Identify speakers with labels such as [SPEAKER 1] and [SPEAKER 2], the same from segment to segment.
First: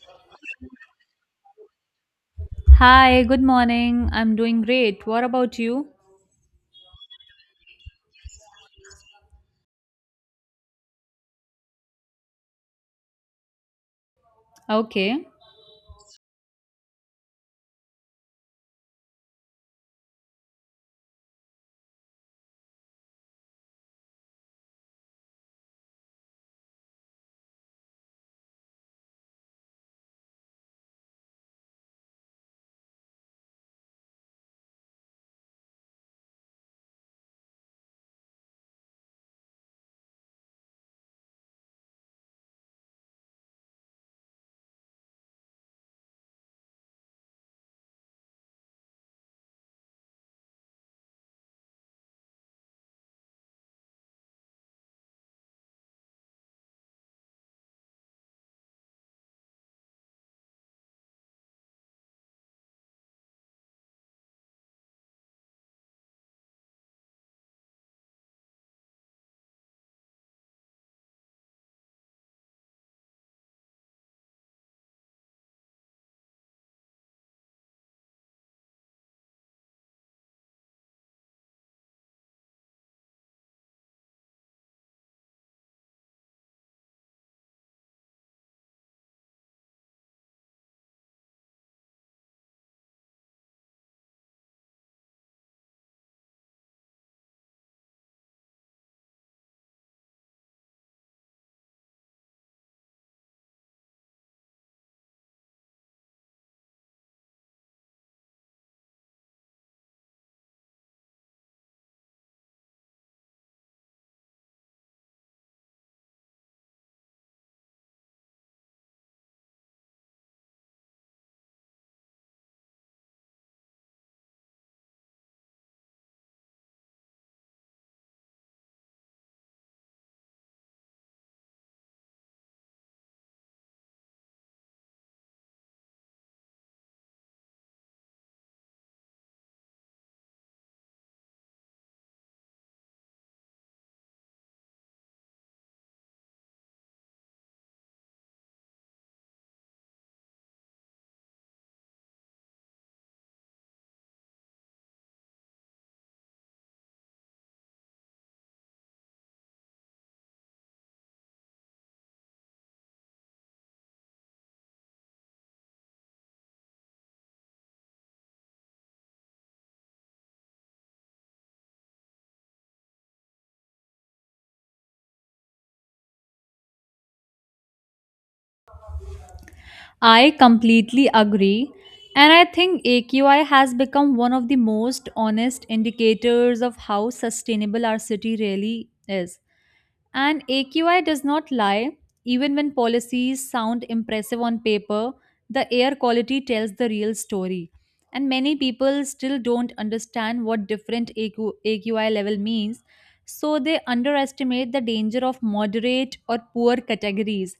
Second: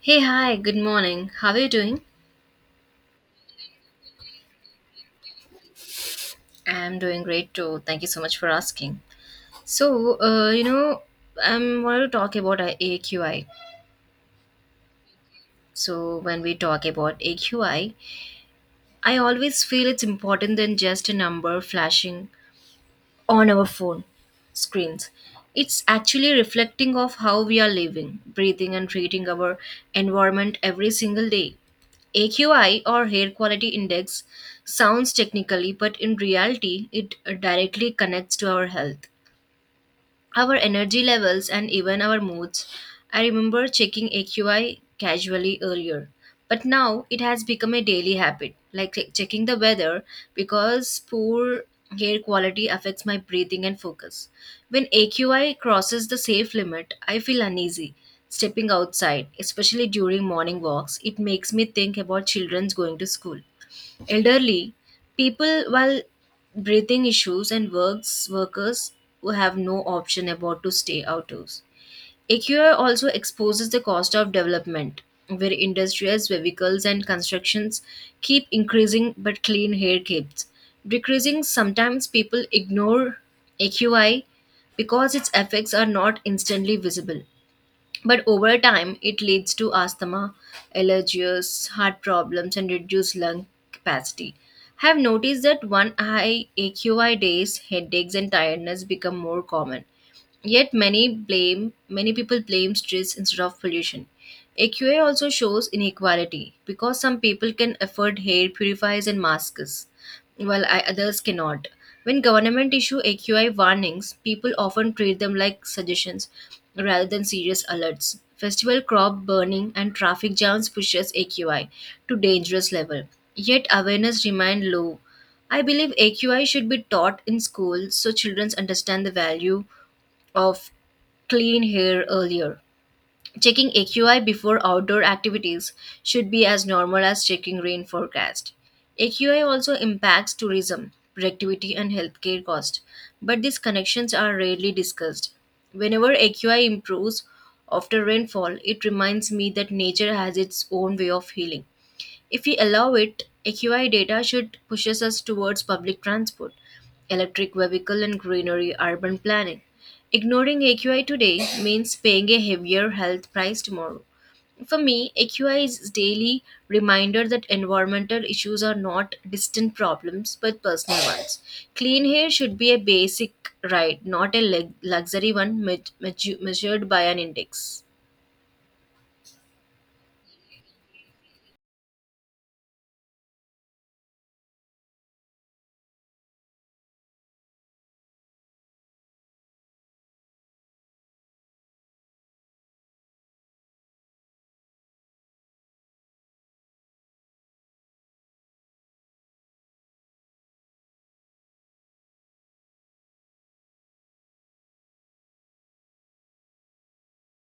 [SPEAKER 1] Hey, hi, good morning. How are you doing?
[SPEAKER 2] Hi, good morning. I'm doing great. What about you?
[SPEAKER 1] I'm doing great too. Thank you so much for asking. So, I'm wanted to talk about AQI.
[SPEAKER 2] Okay.
[SPEAKER 1] So, when we talk about AQI, I always feel it's important than just a number flashing on our phone screens. It's actually reflecting of how we are living, breathing and treating our environment every single day. AQI or hair quality index sounds technically, but in reality it directly connects to our health, our energy levels and even our moods. I remember checking AQI casually earlier, but now it has become a daily habit, like checking the weather because poor air quality affects my breathing and focus. When AQI crosses the safe limit, I feel uneasy. Stepping outside, especially during morning walks, it makes me think about children's going to school, elderly people while breathing issues and works workers who have no option about to stay outdoors. AQR also exposes the cost of development where industries, vehicles and constructions keep increasing but clean air keeps decreasing. Sometimes people ignore AQI because its effects are not instantly visible, but over time it leads to asthma, allergies, heart problems and reduced lung capacity. Have noticed that one high AQI days headaches and tiredness become more common. Yet many people blame stress instead of pollution. AQA also shows inequality because some people can afford hair purifiers and masks while others cannot. When government issue AQI warnings, people often treat them like suggestions rather than serious alerts. Festival crop burning and traffic jams pushes AQI to dangerous level. Yet awareness remain low. I believe AQI should be taught in school so children understand the value of clean hair earlier. Checking AQI before outdoor activities should be as normal as checking rain forecast. AQI also impacts tourism, productivity, and healthcare cost, but these connections are rarely discussed. Whenever AQI improves after rainfall, it reminds me that nature has its own way of healing. If we allow it, AQI data should pushes us towards public transport, electric vehicle and greenery urban planning. Ignoring AQI today means paying a heavier health price tomorrow. For me, AQI is daily reminder that environmental issues are not distant problems but personal ones. Clean air should be a basic right, not a luxury one measured by an index.
[SPEAKER 2] I completely agree. And I think AQI has become one of the most honest indicators of how sustainable our city really is. And AQI does not lie. Even when policies sound impressive on paper, the air quality tells the real story. And many people still don't understand what different AQI level means, so they underestimate the danger of moderate or poor categories.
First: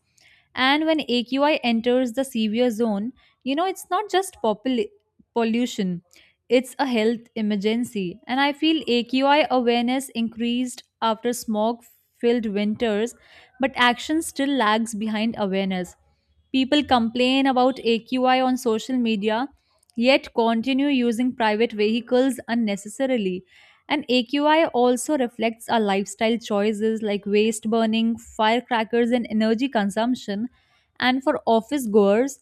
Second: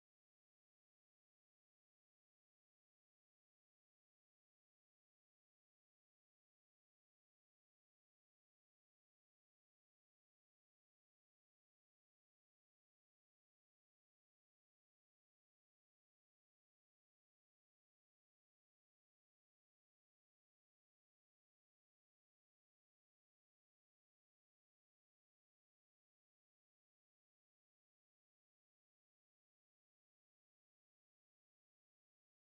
[SPEAKER 2] And when AQI enters the severe zone, it's not just pollution, it's a health emergency. And I feel AQI awareness increased after smog filled winters, but action still lags behind awareness. People complain about AQI on social media, yet continue using private vehicles unnecessarily. And AQI also reflects our lifestyle choices like waste burning, firecrackers, and energy consumption. And for office goers,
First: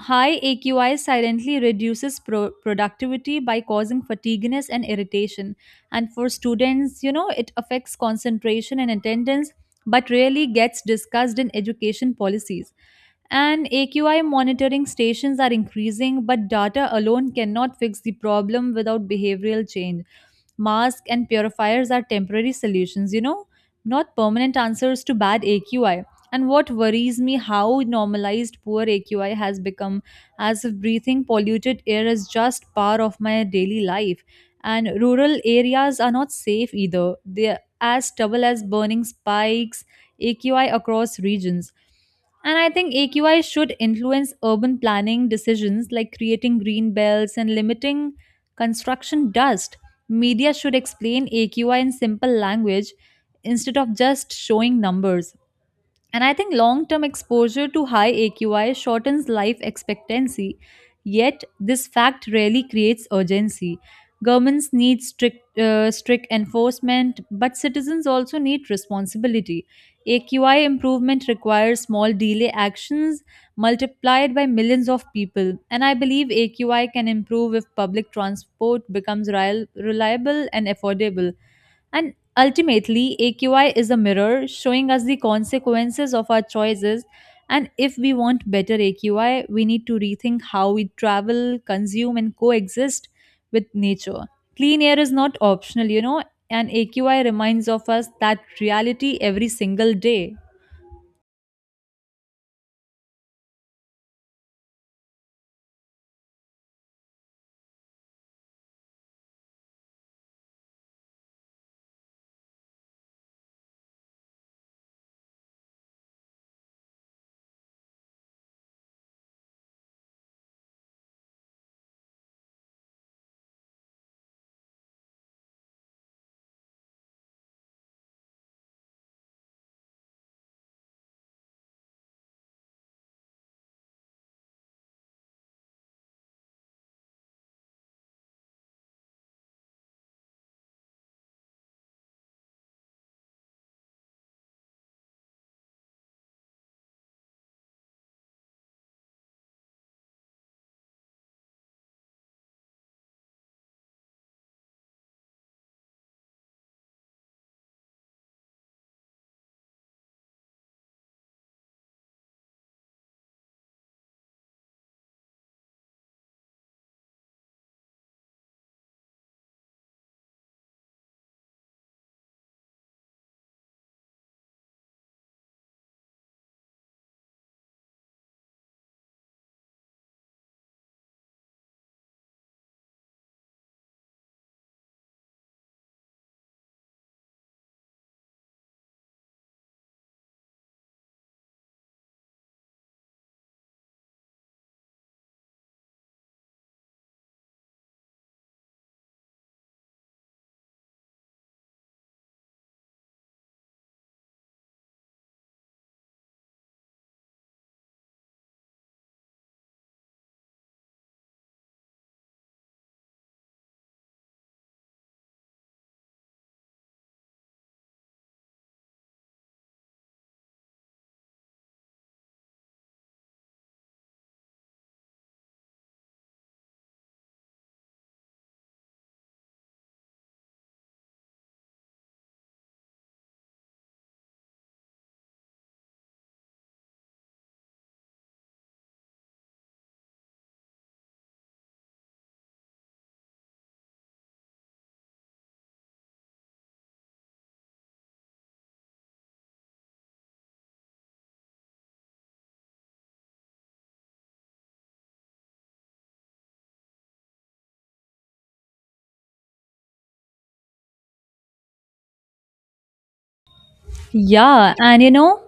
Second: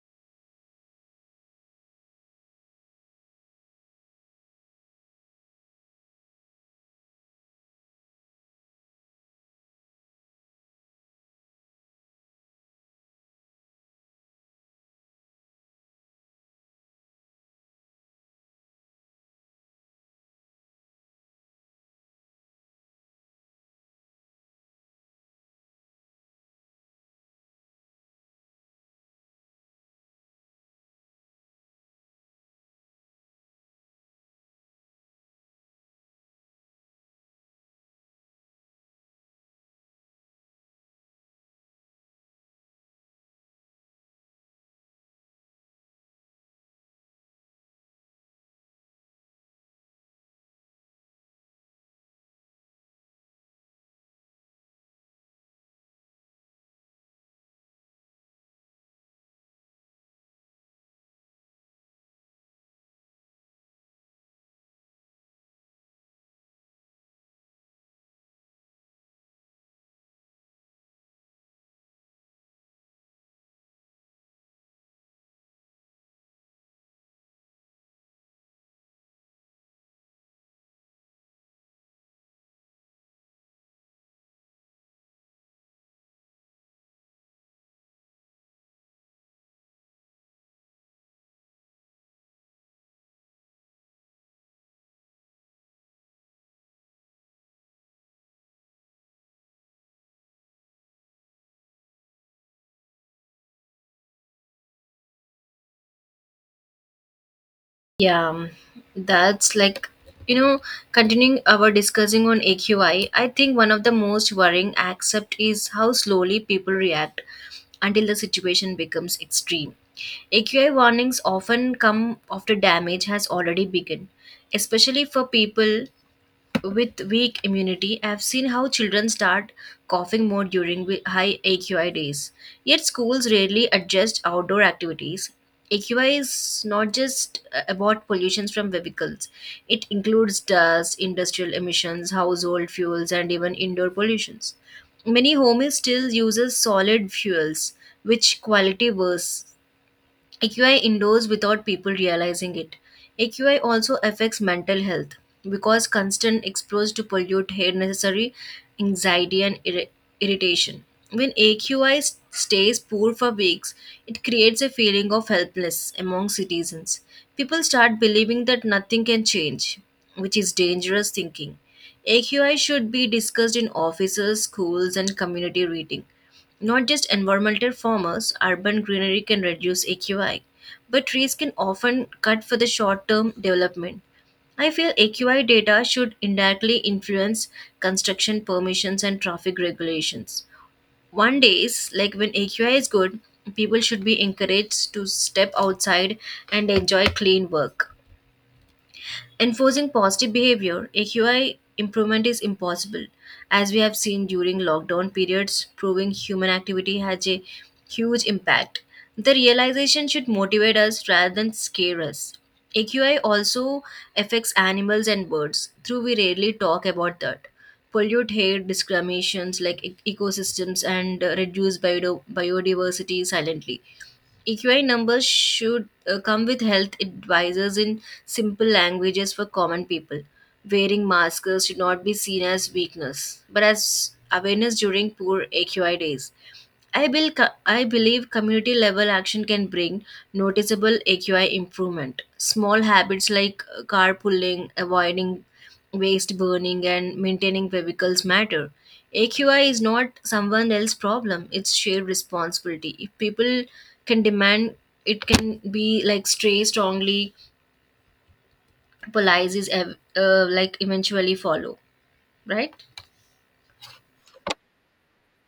[SPEAKER 2] high AQI silently reduces productivity by causing fatigueness and irritation. And for students, it affects concentration and attendance, but rarely gets discussed in education policies. And AQI monitoring stations are increasing, but data alone cannot fix the problem without behavioral change. Masks and purifiers are temporary solutions, not permanent answers to bad AQI. And what worries me how normalized poor AQI has become, as if breathing polluted air is just part of my daily life. And rural areas are not safe either. They're as stubble as burning spikes, AQI across regions. And I think AQI should influence urban planning decisions like creating green belts and limiting construction dust. Media should explain AQI in simple language instead of just showing numbers. And I think long term exposure to high AQI shortens life expectancy, yet this fact rarely creates urgency. Governments need strict enforcement, but citizens also need responsibility. AQI improvement requires small delay actions multiplied by millions of people, and I believe AQI can improve if public transport becomes reliable and affordable. And ultimately, AQI is a mirror showing us the consequences of our choices. And if we want better AQI, we need to rethink how we travel, consume, and coexist with nature. Clean air, is not optional, you know, and AQI reminds of us that reality every single day.
[SPEAKER 1] Yeah, that's like, you know, continuing our discussing on AQI, I think one of the most worrying aspect is how slowly people react until the situation becomes extreme. AQI warnings often come after damage has already begun, especially for people with weak immunity. I've seen how children start coughing more during high AQI days. Yet schools rarely adjust outdoor activities. AQI is not just about pollutions from vehicles. It includes dust, industrial emissions, household fuels, and even indoor pollutions. Many homes still uses solid fuels, which quality worse AQI indoors without people realizing it. AQI also affects mental health because constant exposure to pollute air necessary anxiety and irritation. When AQI stays poor for weeks, it creates a feeling of helplessness among citizens. People start believing that nothing can change, which is dangerous thinking. AQI should be discussed in offices, schools, and community reading. Not just environmental farmers, urban greenery can reduce AQI, but trees can often cut for the short term development. I feel AQI data should indirectly influence construction permissions and traffic regulations. One day is like when AQI is good, people should be encouraged to step outside and enjoy clean work. Enforcing positive behavior, AQI improvement is impossible, as we have seen during lockdown periods, proving human activity has a huge impact. The realization should motivate us rather than scare us. AQI also affects animals and birds, though we rarely talk about that. Pollute air, discriminations like ecosystems, and reduce biodiversity silently. EQI numbers should come with health advisors in simple languages for common people. Wearing masks should not be seen as weakness, but as awareness during poor AQI days. I, bill, I believe community level action can bring noticeable AQI improvement. Small habits like carpooling, avoiding waste burning, and maintaining vehicles matter. AQI is not someone else's problem, it's shared responsibility. If people can demand, it can be like stray strongly, policies like eventually follow, right?
[SPEAKER 2] Yeah, and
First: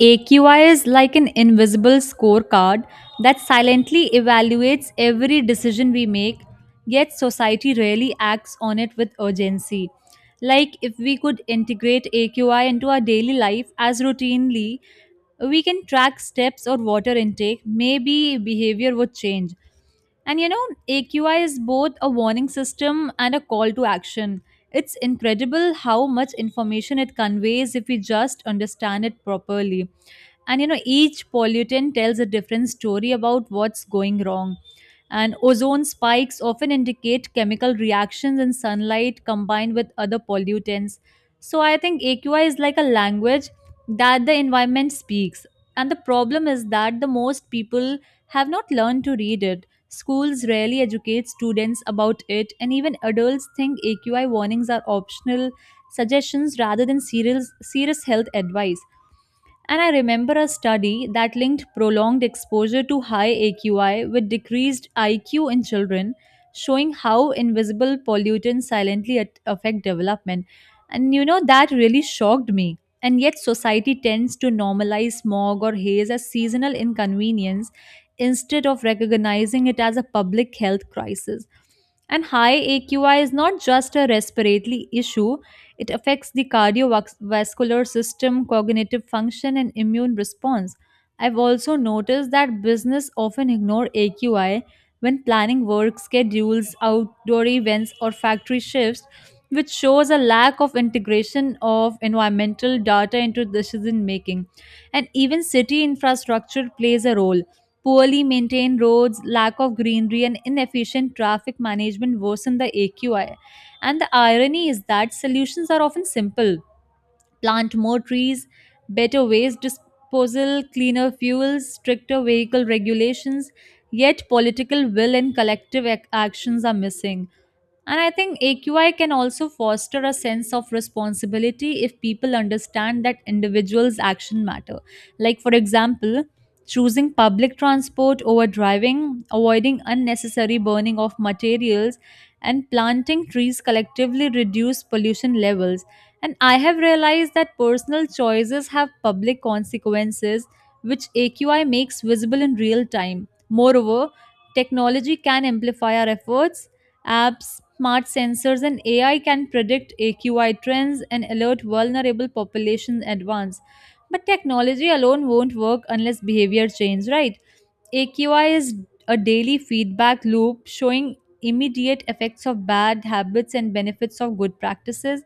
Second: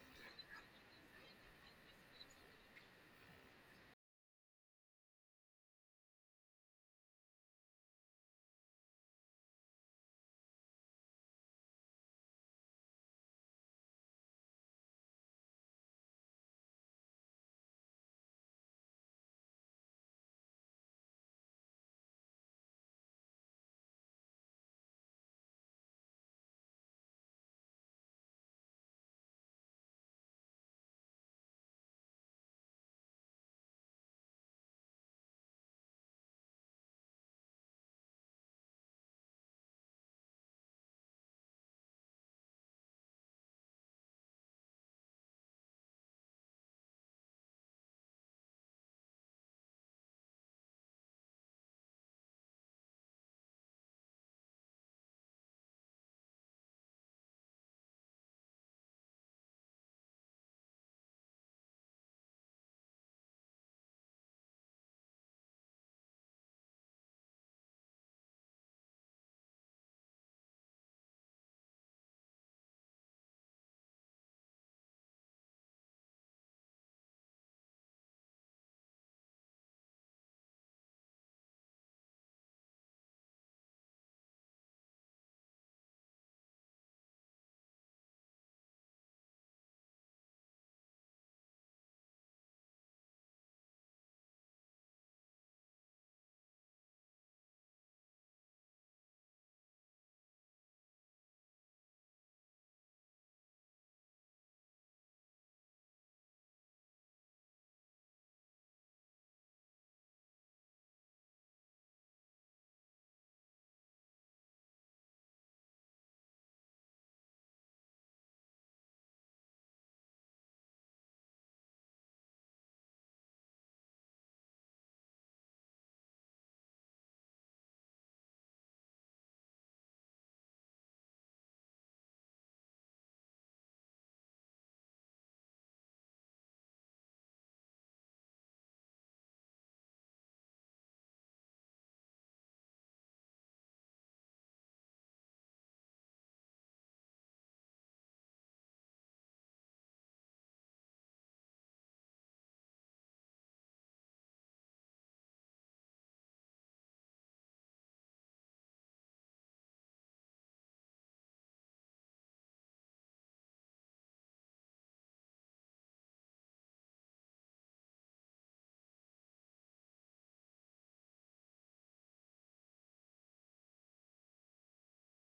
[SPEAKER 2] AQI is like an invisible scorecard that silently evaluates every decision we make, yet society rarely acts on it with urgency. Like, if we could integrate AQI into our daily life as routinely, we can track steps or water intake, maybe behavior would change. And AQI is both a warning system and a call to action. It's incredible how much information it conveys if we just understand it properly, and each pollutant tells a different story about what's going wrong. And ozone spikes often indicate chemical reactions in sunlight combined with other pollutants. So I think AQI is like a language that the environment speaks, and the problem is that the most people have not learned to read it. Schools rarely educate students about it, and even adults think AQI warnings are optional suggestions rather than serious health advice. And I remember a study that linked prolonged exposure to high AQI with decreased IQ in children, showing how invisible pollutants silently affect development. And that really shocked me. And yet, society tends to normalize smog or haze as seasonal inconvenience instead of recognizing it as a public health crisis. And high AQI is not just a respiratory issue, it affects the cardiovascular system, cognitive function, and immune response. I've also noticed that business often ignore AQI when planning work schedules, outdoor events, or factory shifts, which shows a lack of integration of environmental data into decision making. And even city infrastructure plays a role. Poorly maintained roads, lack of greenery, and inefficient traffic management worsen the AQI. And the irony is that solutions are often simple: plant more trees, better waste disposal, cleaner fuels, stricter vehicle regulations, yet political will and collective actions are missing. And I think AQI can also foster a sense of responsibility if people understand that individuals' action matter. Like, for example, choosing public transport over driving, avoiding unnecessary burning of materials, and planting trees collectively reduce pollution levels. And I have realized that personal choices have public consequences, which AQI makes visible in real time. Moreover, technology can amplify our efforts. Apps, smart sensors, and AI can predict AQI trends and alert vulnerable populations in advance. But technology alone won't work unless behavior change, right? AQI is a daily feedback loop showing immediate effects of bad habits and benefits of good practices.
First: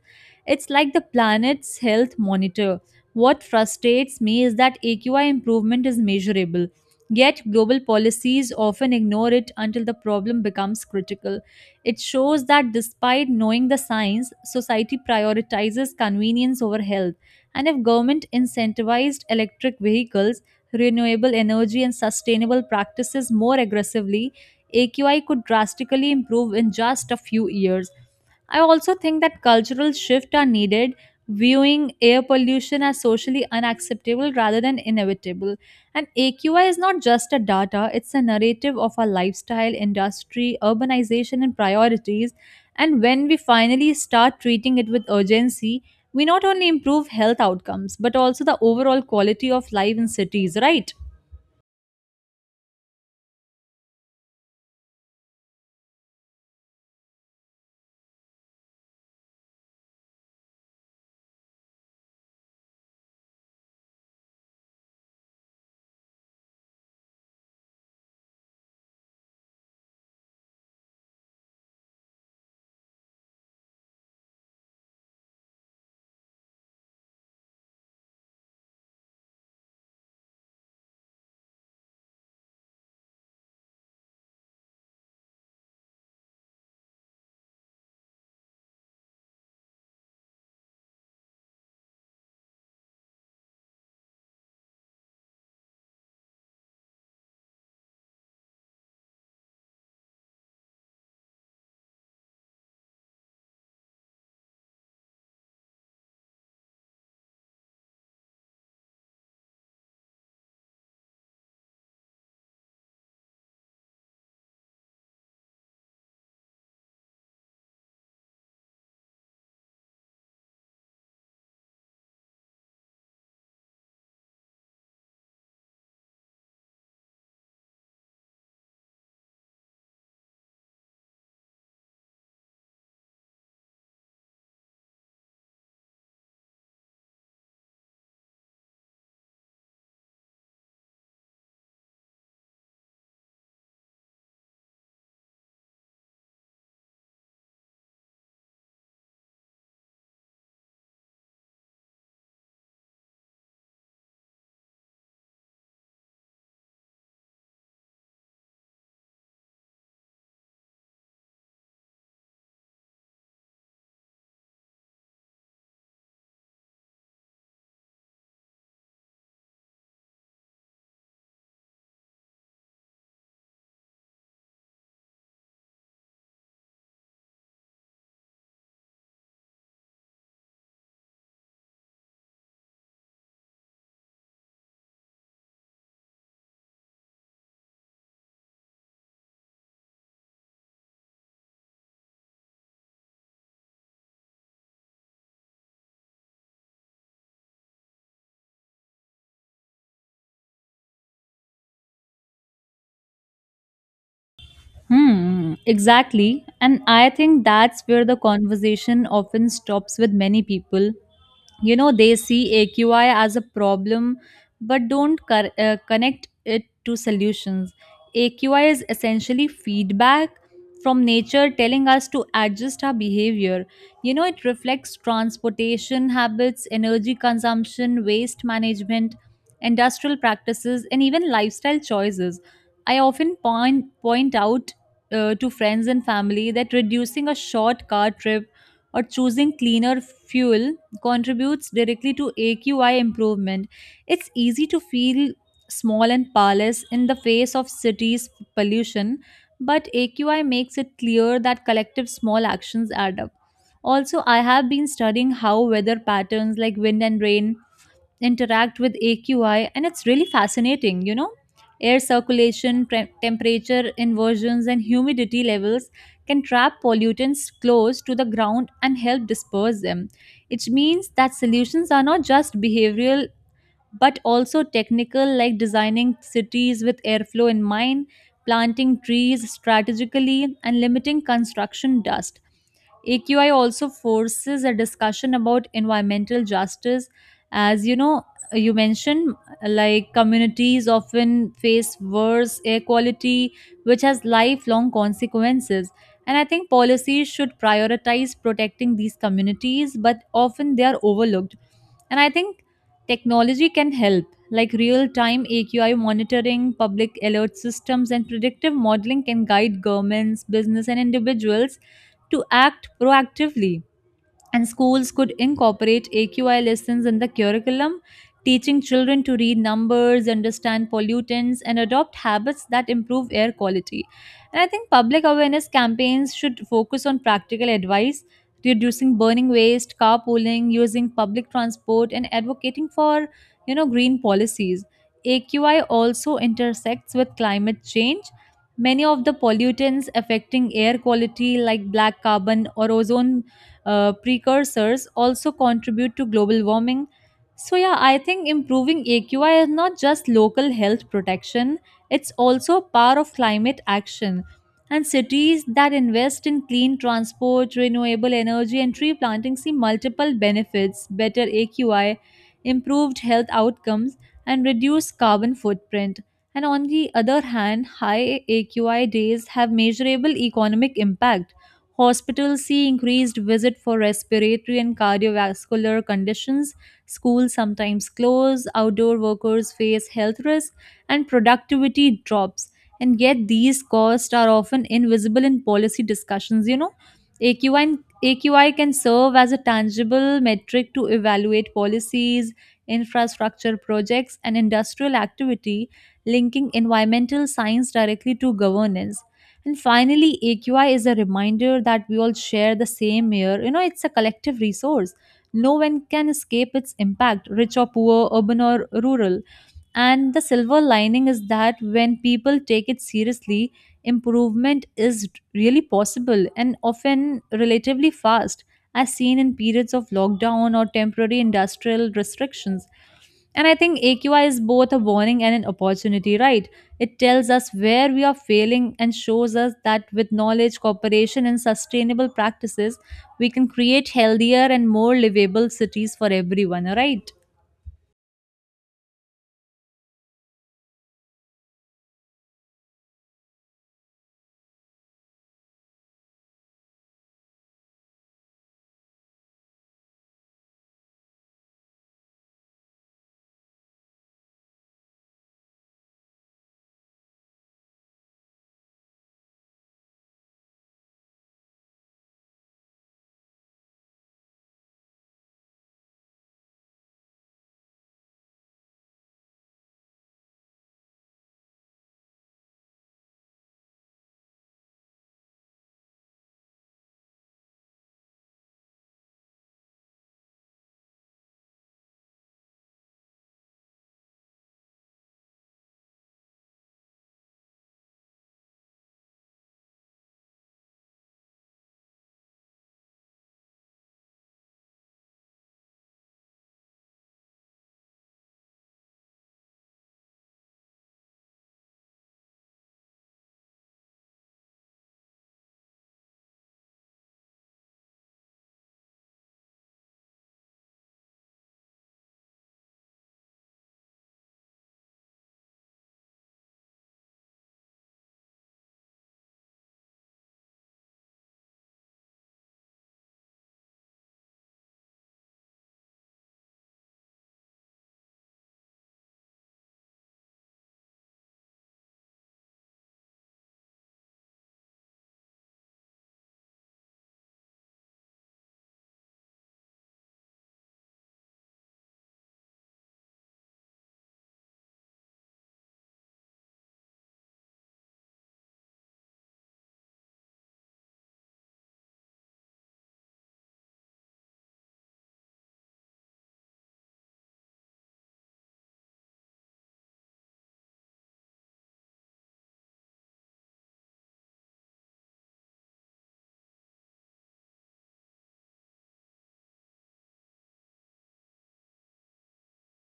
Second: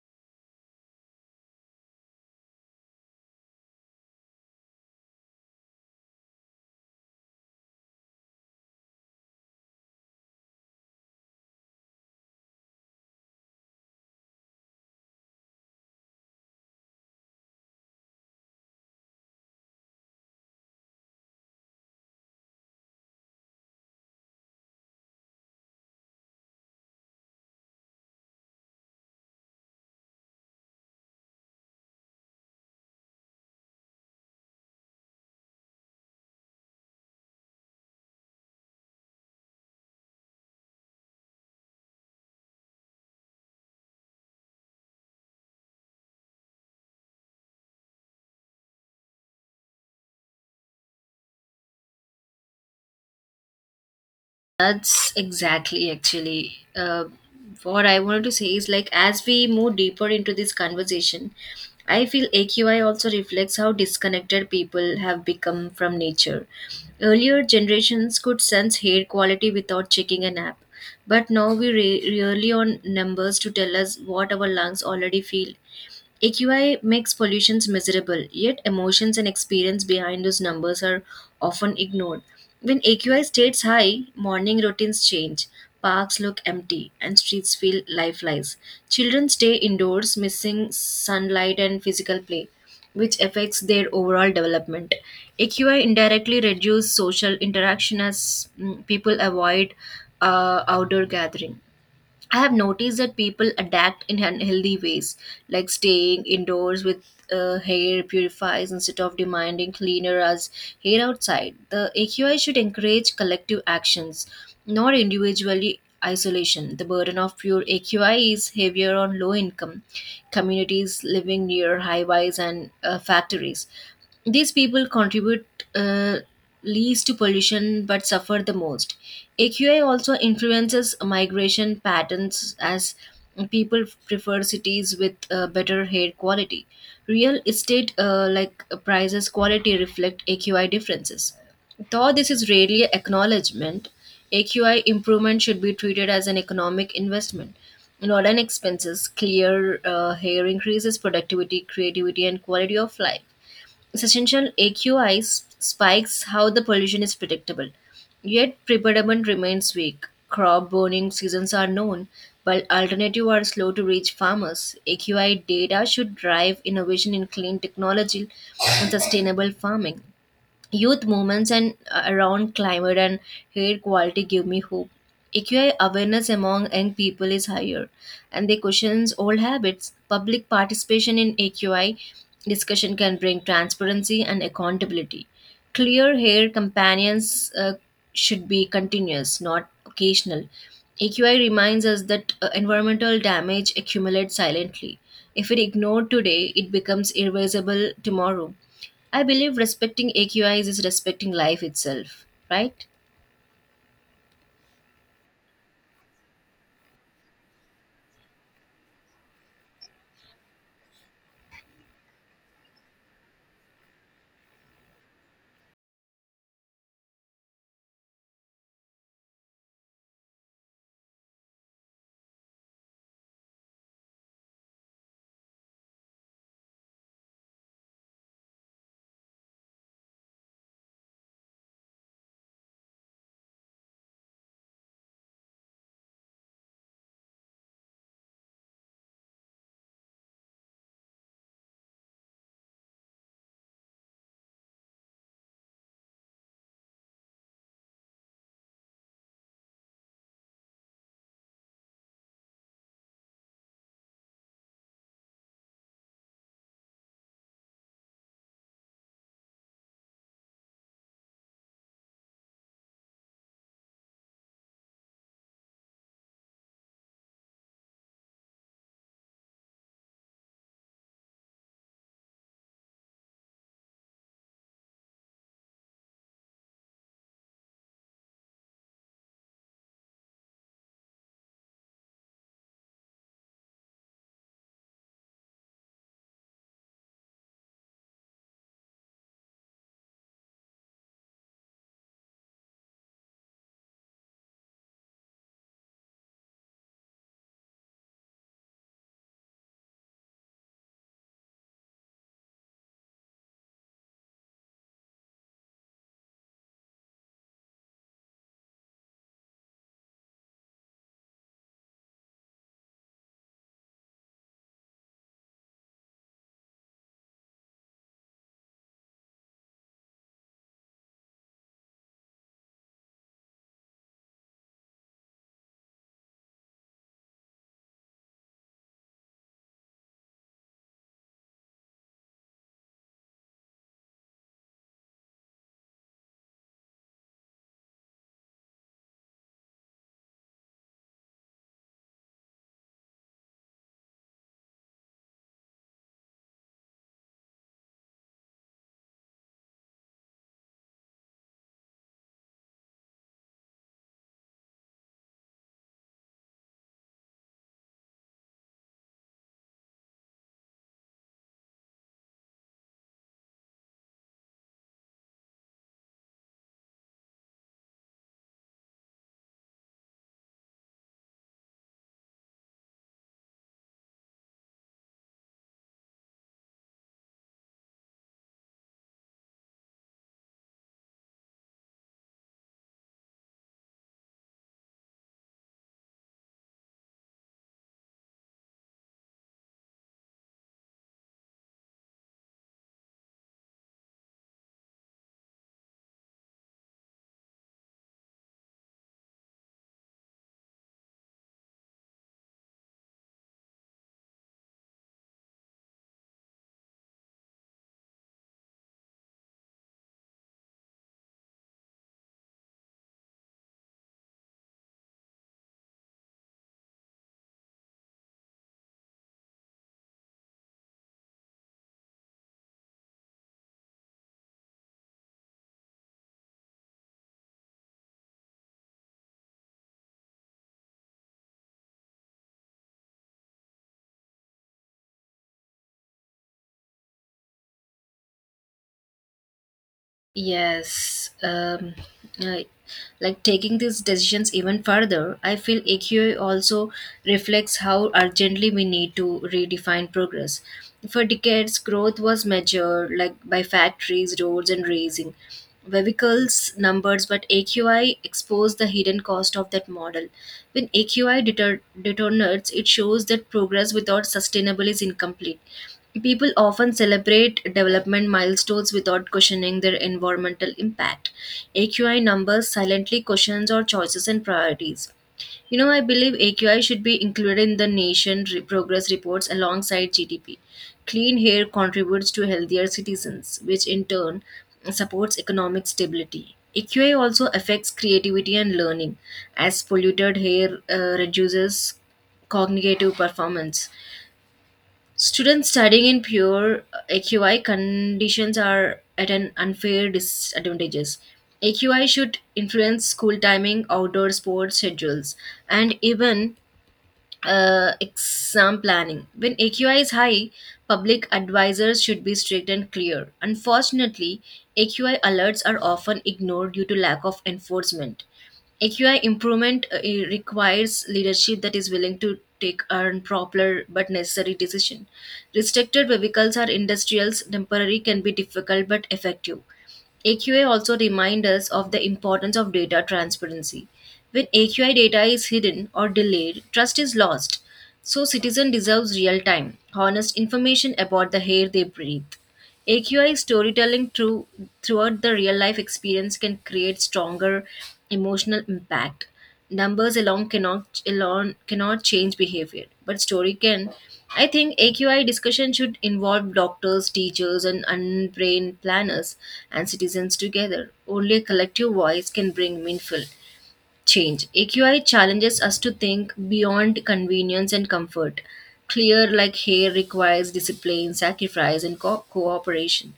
[SPEAKER 2] It's like the planet's health monitor. What frustrates me is that AQI improvement is measurable, yet global policies often ignore it until the problem becomes critical. It shows that despite knowing the science, society prioritizes convenience over health. And if government incentivized electric vehicles, renewable energy and sustainable practices more aggressively, AQI could drastically improve in just a few years. I also think that cultural shifts are needed, viewing air pollution as socially unacceptable rather than inevitable. And AQI is not just a data, it's a narrative of our lifestyle, industry, urbanization, and priorities. And when we finally start treating it with urgency, we not only improve health outcomes, but also the overall quality of life in cities, right?
[SPEAKER 1] That's exactly actually what I wanted to say is like as we move deeper into this conversation, I feel AQI also reflects how disconnected people have become from nature. Earlier generations could sense air quality without checking an app, but now we rely on numbers to tell us what our lungs already feel. AQI makes pollutions miserable, yet emotions and experience behind those numbers are often ignored. When AQI stays high, morning routines change, parks look empty, and streets feel lifeless. Children stay indoors, missing sunlight and physical play, which affects their overall development. AQI indirectly reduces social interaction as people avoid outdoor gathering. I have noticed that people adapt in unhealthy ways, like staying indoors with hair purifiers instead of demanding cleaner as hair outside. The AQI should encourage collective actions, not individually isolation. The burden of pure AQI is heavier on low income communities living near highways and factories. These people contribute uh, least to pollution but suffer the most. AQI also influences migration patterns as people prefer cities with better air quality. Real estate like prices quality reflect AQI differences. Though this is rarely acknowledgement, AQI improvement should be treated as an economic investment. Not an expenses, clear hair increases productivity, creativity, and quality of life. Essential AQI spikes how the pollution is predictable, yet pre-predicament remains weak. Crop burning seasons are known, while alternatives are slow to reach farmers. AQI data should drive innovation in clean technology and sustainable farming. Youth movements and around climate and air quality give me hope. AQI awareness among young people is higher, and they questions old habits. Public participation in AQI discussion can bring transparency and accountability. Clear hair companions should be continuous, not occasional. AQI reminds us that environmental damage accumulates silently. If it ignored today, it becomes irreversible tomorrow. I believe respecting AQIs is respecting life itself, right?
[SPEAKER 2] Hmm, exactly. And I think that's where the conversation often stops with many people. You know, they see AQI as a problem but don't connect it to solutions. AQI is essentially feedback from nature telling us to adjust our behavior. You know, it reflects transportation habits, energy consumption, waste management, industrial practices, and even lifestyle choices. I often point out to friends and family that reducing a short car trip or choosing cleaner fuel contributes directly to AQI improvement. It's easy to feel small and powerless in the face of cities' pollution, but AQI makes it clear that collective small actions add up. Also, I have been studying how weather patterns like wind and rain interact with AQI, and it's really fascinating. Air circulation, temperature inversions, and humidity levels can trap pollutants close to the ground and help disperse them. It means that solutions are not just behavioral but also technical, like designing cities with airflow in mind, planting trees strategically, and limiting construction dust. AQI also forces a discussion about environmental justice. As you know, you mentioned, like communities often face worse air quality, which has lifelong consequences. And I think policies should prioritize protecting these communities, but often they are overlooked. And I think technology can help, like real time AQI monitoring, public alert systems, and predictive modeling can guide governments, business, and individuals to act proactively. And schools could incorporate AQI lessons in the curriculum, teaching children to read numbers, understand pollutants, and adopt habits that improve air quality. And I think public awareness campaigns should focus on practical advice: reducing burning waste, carpooling, using public transport, and advocating for green policies. AQI also intersects with climate change. Many of the pollutants affecting air quality, like black carbon or ozone precursors, also contribute to global warming. So, yeah, I think improving AQI is not just local health protection, it's also a part of climate action. And cities that invest in clean transport, renewable energy, and tree planting see multiple benefits: better AQI, improved health outcomes, and reduced carbon footprint. And on the other hand, high AQI days have measurable economic impact. Hospitals see increased visit for respiratory and cardiovascular conditions. Schools sometimes close, outdoor workers face health risk, and productivity drops. And yet, these costs are often invisible in policy discussions. You know, AQI, and- AQI can serve as a tangible metric to evaluate policies, infrastructure projects, and industrial activity, linking environmental science directly to governance. And finally, AQI is a reminder that we all share the same air. You know, it's a collective resource. No one can escape its impact, rich or poor, urban or rural. And the silver lining is that when people take it seriously, improvement is really possible and often relatively fast, as seen in periods of lockdown or temporary industrial restrictions. And I think AQI is both a warning and an opportunity, right? It tells us where we are failing and shows us that with knowledge, cooperation, and sustainable practices, we can create healthier and more livable cities for everyone, right?
[SPEAKER 1] Yes, I- like taking these decisions even further, I feel AQI also reflects how urgently we need to redefine progress. For decades, growth was measured like by factories, roads, and raising vehicles numbers, but AQI exposed the hidden cost of that model. When AQI detonates, it shows that progress without sustainable is incomplete. People often celebrate development milestones without questioning their environmental impact. AQI numbers silently questions our choices and priorities. You know, I believe AQI should be included in the nation progress reports alongside GDP. Clean air contributes to healthier citizens, which in turn supports economic stability. AQI also affects creativity and learning, as polluted air reduces cognitive performance. Students studying in pure AQI conditions are at an unfair disadvantages. AQI should influence school timing, outdoor sports schedules, and even exam planning. When AQI is high, public advisors should be strict and clear. Unfortunately, AQI alerts are often ignored due to lack of enforcement. AQI improvement it requires leadership that is willing to take unpopular but necessary decision. Restricted vehicles are industrials, temporary can be difficult but effective. AQI also reminds us of the importance of data transparency. When AQI data is hidden or delayed, trust is lost. So citizen deserves real time, honest information about the air they breathe. AQI storytelling throughout the real life experience can create stronger emotional impact. Numbers alone cannot change behavior, but story can. I think AQI discussion should involve doctors, teachers and unbrained planners and citizens together. Only a collective voice can bring meaningful change. AQI challenges us to think beyond convenience and comfort. Clear like hair requires discipline, sacrifice and cooperation.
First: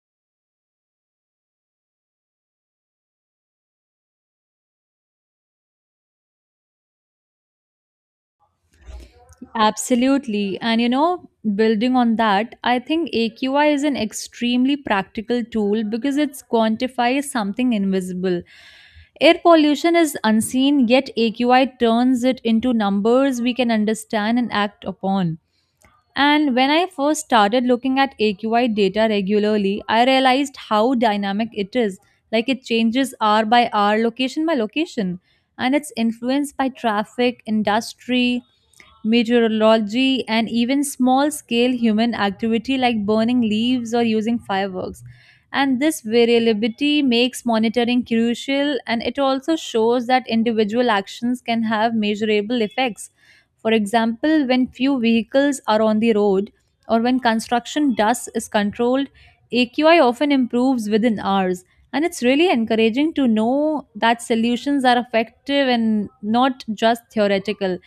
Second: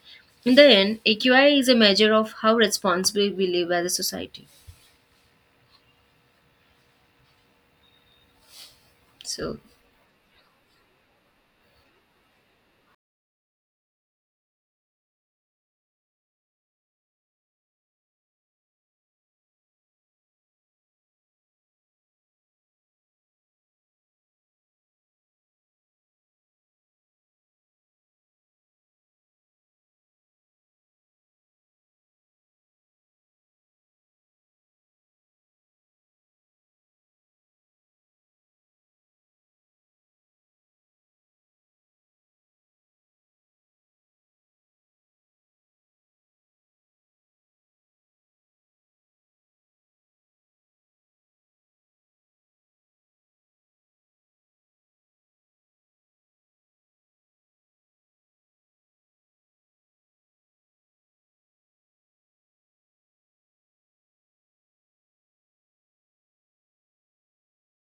[SPEAKER 1] In the end, AQI is a measure of how responsibly we live as a society. So
[SPEAKER 2] Absolutely. And building on that, I think AQI is an extremely practical tool because it quantifies something invisible. Air pollution is unseen, yet AQI turns it into numbers we can understand and act upon. And when I first started looking at AQI data regularly, I realized how dynamic it is. Like it changes hour by hour, location by location, and it's influenced by traffic, industry, meteorology, and even small scale human activity like burning leaves or using fireworks. And this variability makes monitoring crucial, and it also shows that individual actions can have measurable effects. For example, when few vehicles are on the road or when construction dust is controlled, AQI often improves within hours. And it's really encouraging to know that solutions are effective and not just theoretical.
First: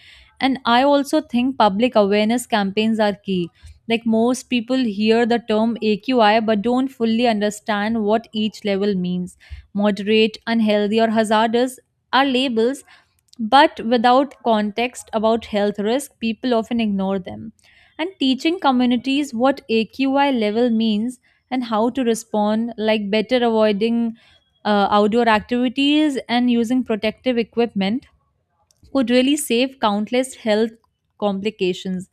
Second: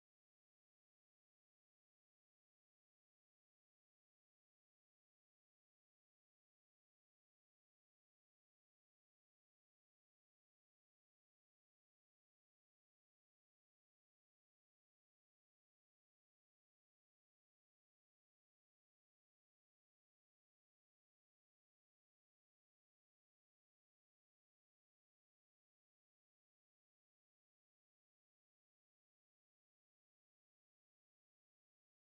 [SPEAKER 2] And I also think public awareness campaigns are key. Like, most people hear the term AQI but don't fully understand what each level means. Moderate, unhealthy, or hazardous are labels, but without context about health risk, people often ignore them. And teaching communities what AQI level means and how to respond, like better avoiding outdoor activities and using protective equipment, could really save countless health complications.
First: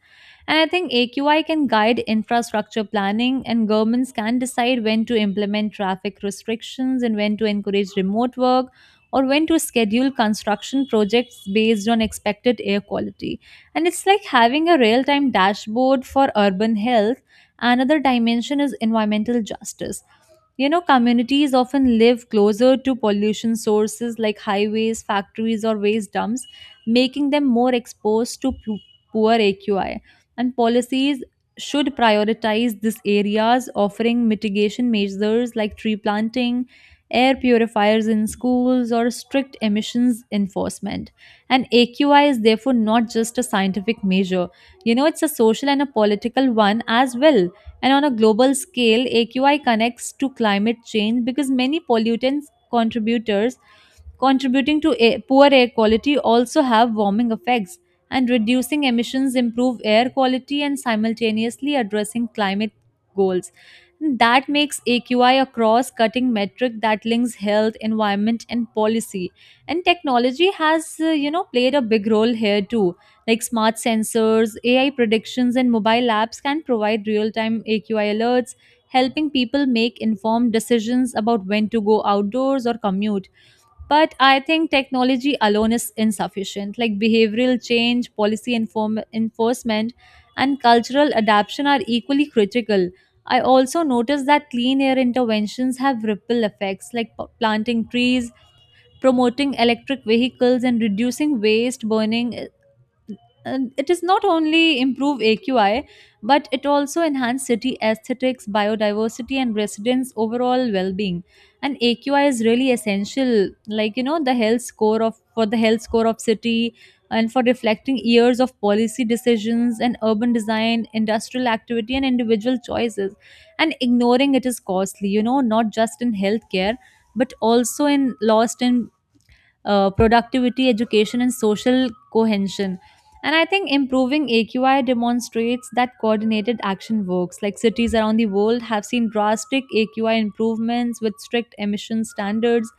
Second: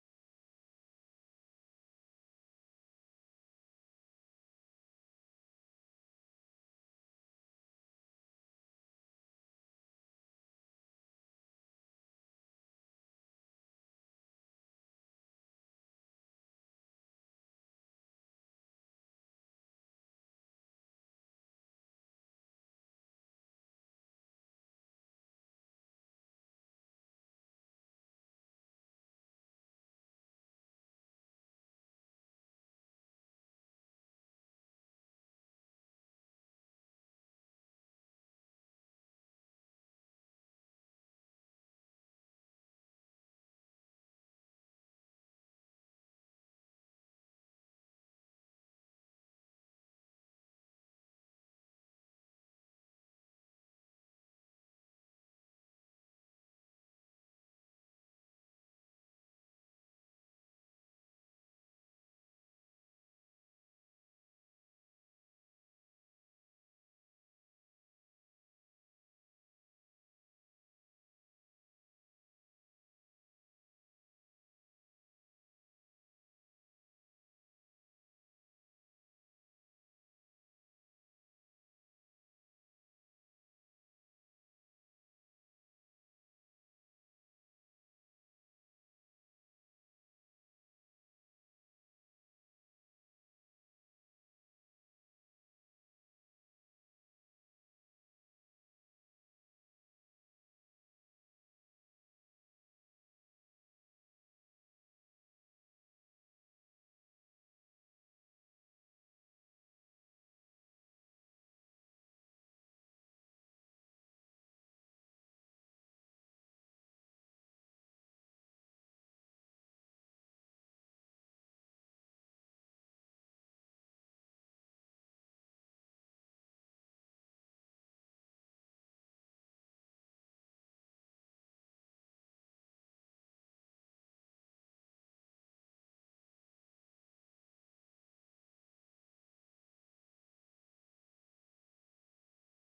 [SPEAKER 2] And I think AQI can guide infrastructure planning, and governments can decide when to implement traffic restrictions and when to encourage remote work or when to schedule construction projects based on expected air quality. And it's like having a real time dashboard for urban health. Another dimension is environmental justice. You know, communities often live closer to pollution sources like highways, factories, or waste dumps, making them more exposed to poor AQI. And policies should prioritize these areas, offering mitigation measures like tree planting, air purifiers in schools, or strict emissions enforcement. And AQI is therefore not just a scientific measure, you know, it's a social and a political one as well. And on a global scale, AQI connects to climate change because many pollutants contributors contributing to poor air quality also have warming effects, and reducing emissions improve air quality and simultaneously addressing climate goals. That makes AQI a cross-cutting metric that links health, environment, and policy. And technology has you know, played a big role here too, like smart sensors, AI predictions, and mobile apps can provide real-time AQI alerts, helping people make informed decisions about when to go outdoors or commute. But I think technology alone is insufficient. Like behavioral change, enforcement, and cultural adaptation are equally critical. I also noticed that clean air interventions have ripple effects, like planting trees, promoting electric vehicles, and reducing waste burning. It is not only improve AQI, but it also enhance city aesthetics, biodiversity, and residents overall well-being. And AQI is really essential, like, you know, the health score of for the health score of city and for reflecting years of policy decisions and urban design, industrial activity, and individual choices. And ignoring it is costly, you know, not just in healthcare but also in lost in productivity, education, and social cohesion. And I think improving AQI demonstrates that coordinated action works. Like cities around the world have seen drastic AQI improvements with strict emission standards,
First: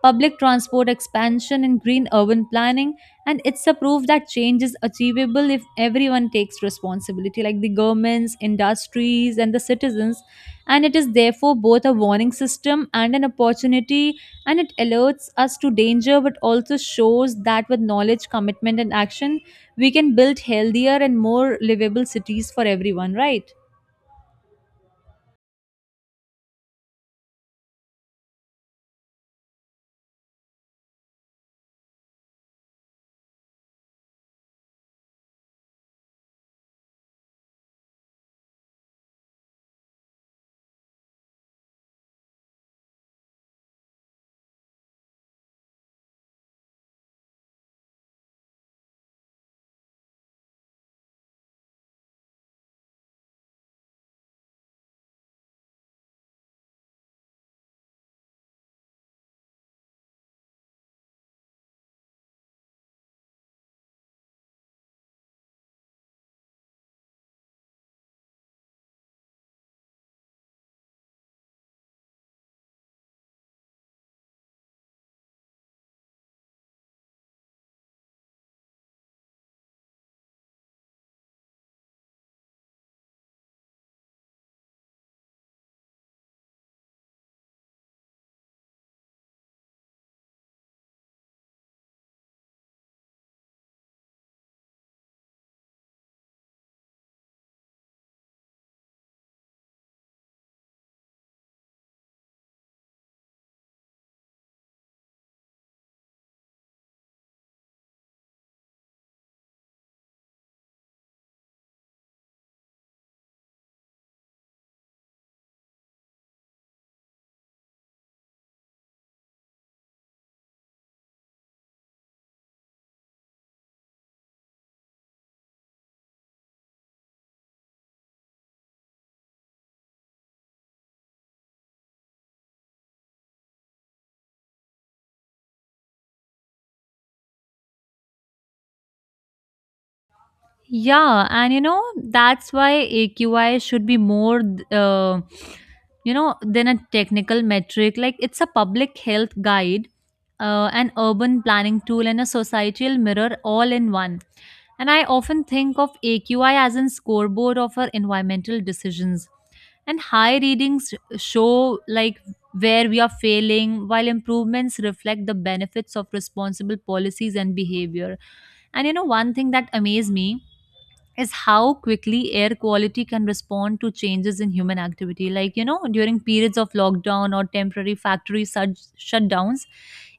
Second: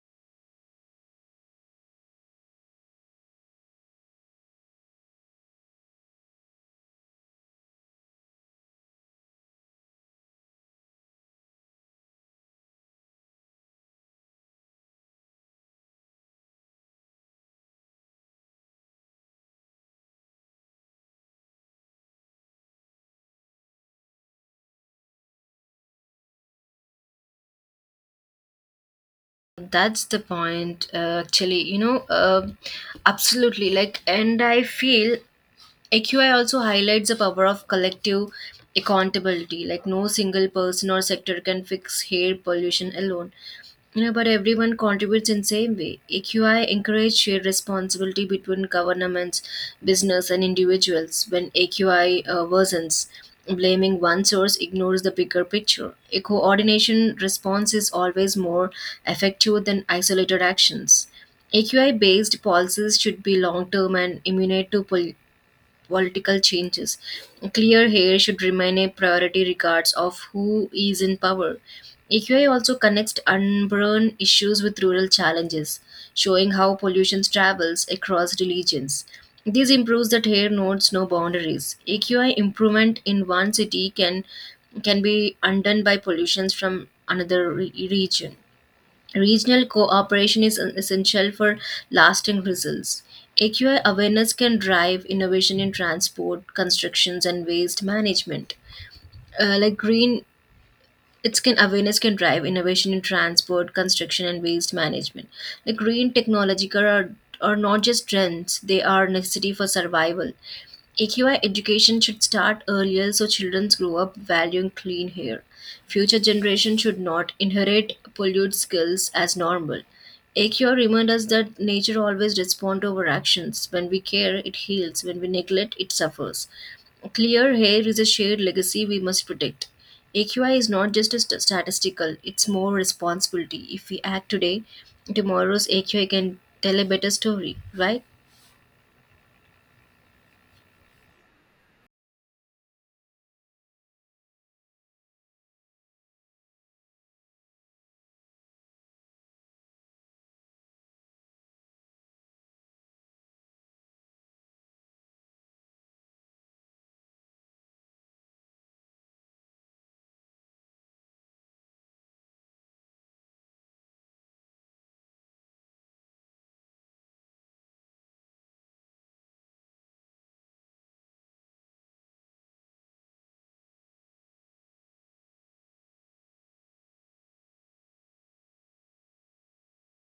[SPEAKER 2] public transport expansion, and green urban planning. And it's a proof that change is achievable if everyone takes responsibility, like the governments, industries, and the citizens. And it is therefore both a warning system and an opportunity, and it alerts us to danger but also shows that with knowledge, commitment, and action, we can build healthier and more livable cities for everyone, right?
[SPEAKER 1] that's the point, actually, you know, absolutely. Like, and I feel AQI also highlights the power of collective accountability. Like no single person or sector can fix air pollution alone. You know, but everyone contributes in same way. AQI encourages shared responsibility between governments, business, and individuals. When AQI worsens, blaming one source ignores the bigger picture. A coordination response is always more effective than isolated actions. AQI based policies should be long term and immune to political changes. Clear hair should remain a priority regardless of who is in power. AQI also connects urban issues with rural challenges, showing how pollution travels across religions. This improves that hair notes no boundaries. AQI improvement in one city can be undone by pollutions from another region. Regional cooperation is essential for lasting results. AQI awareness can drive innovation in transport, constructions, and waste management. Like green, its can awareness can drive innovation in transport, construction, and waste management. Like green technology are not just trends; they are necessity for survival. AQI education should start earlier so children grow up valuing clean air. Future generations should not inherit polluted skills as normal. AQI reminds us that nature always responds to our actions. When we care, it heals. When we neglect, it suffers. Clear hair is a shared legacy we must protect. AQI is not just a statistical, it's more responsibility. If we act today, tomorrow's AQI can tell a better story, right?
[SPEAKER 2] Yeah, and you know, that's why AQI should be more, uh, you know, than a technical metric. Like, it's a public health guide, an urban planning tool, and a societal mirror all in one. And I often think of AQI as a scoreboard of our environmental decisions. And high readings show like where we are failing, while improvements reflect the benefits of responsible policies and behavior. And, you know, one thing that amazed me is how quickly air quality can respond to changes in human activity. Like, you know, during periods of lockdown or temporary factory such shutdowns,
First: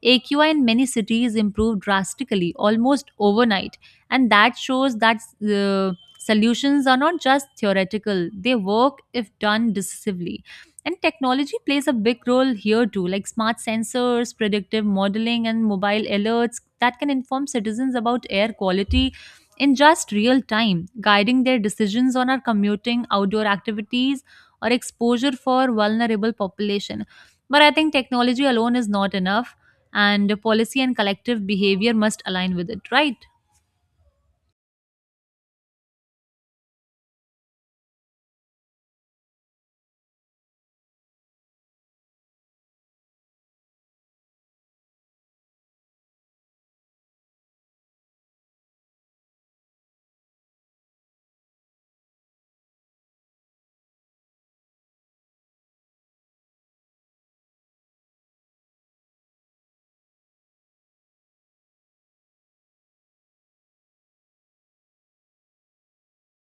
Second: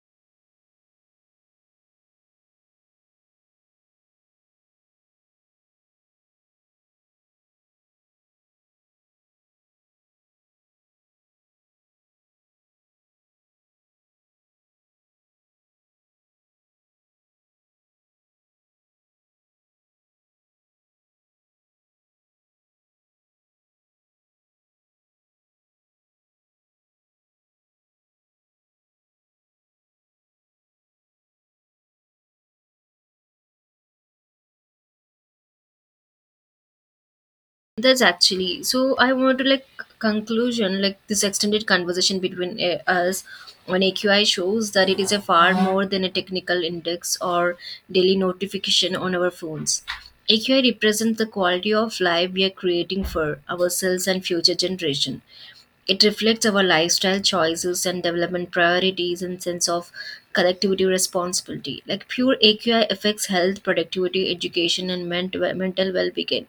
[SPEAKER 2] AQI in many cities improved drastically, almost overnight. And that shows that uh, solutions are not just theoretical, they work if done decisively. And technology plays a big role here too, like smart sensors, predictive modeling, and mobile alerts that can inform citizens about air quality in just real time, guiding their decisions on our commuting, outdoor activities, or exposure for vulnerable population. But I think technology alone is not enough, and policy and collective behavior must align with it, right?
[SPEAKER 1] That's actually so. I want to like conclusion like this extended conversation between us on AQI shows that it is a far more than a technical index or daily notification on our phones. AQI represents the quality of life we are creating for ourselves and future generation. It reflects our lifestyle choices and development priorities and sense of collectivity responsibility. Like pure AQI affects health, productivity, education, and mental well-being,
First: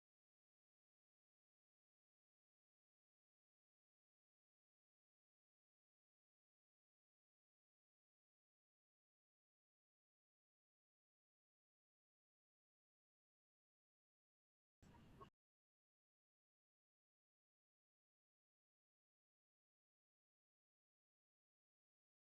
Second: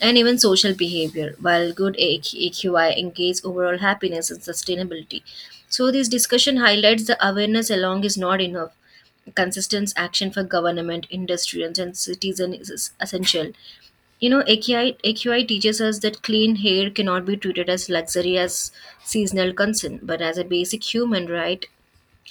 [SPEAKER 1] and even social behavior. While good AQI engages overall happiness and sustainability. So this discussion highlights the awareness alone is not enough. Consistent action for government, industry, and citizens is essential. You know, AQI AQI teaches us that clean hair cannot be treated as luxury as seasonal concern, but as a basic human right.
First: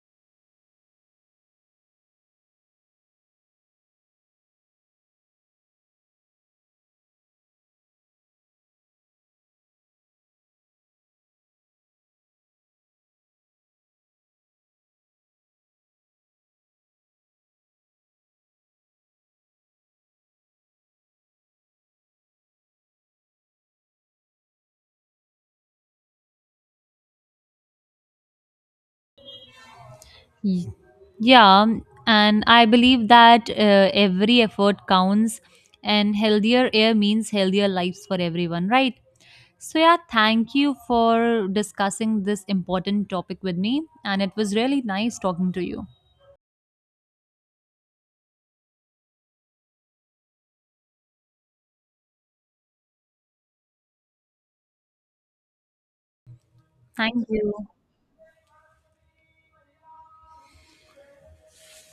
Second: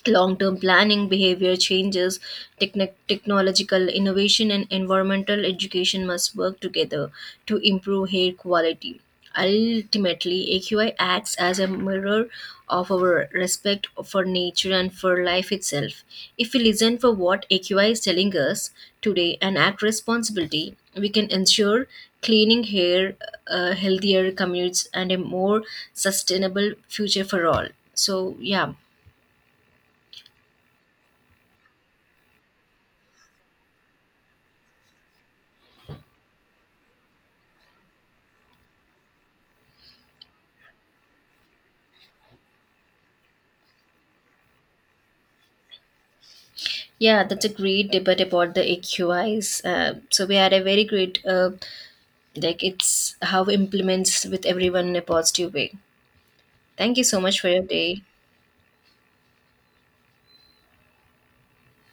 [SPEAKER 1] Long term planning, behavior changes, technic technological innovation, and environmental education must work together to improve air quality. Ultimately, AQI acts as a mirror of our respect for nature and for life itself. If we listen for what AQI is telling us today and act responsibility, we can ensure cleaning air, healthier commutes, and a more sustainable future for all. So, yeah.
[SPEAKER 2] Ye- Yeah, and I believe that every effort counts, and healthier air means healthier lives for everyone, right? So, yeah, thank you for discussing this important topic with me, and it was really nice talking to you.
[SPEAKER 1] Yeah, that's a great debate about the AQIs. So we had a very great, like it's how implements with everyone in a positive way. Thank you so
[SPEAKER 2] Thank
[SPEAKER 1] much for your
[SPEAKER 2] you.
[SPEAKER 1] day.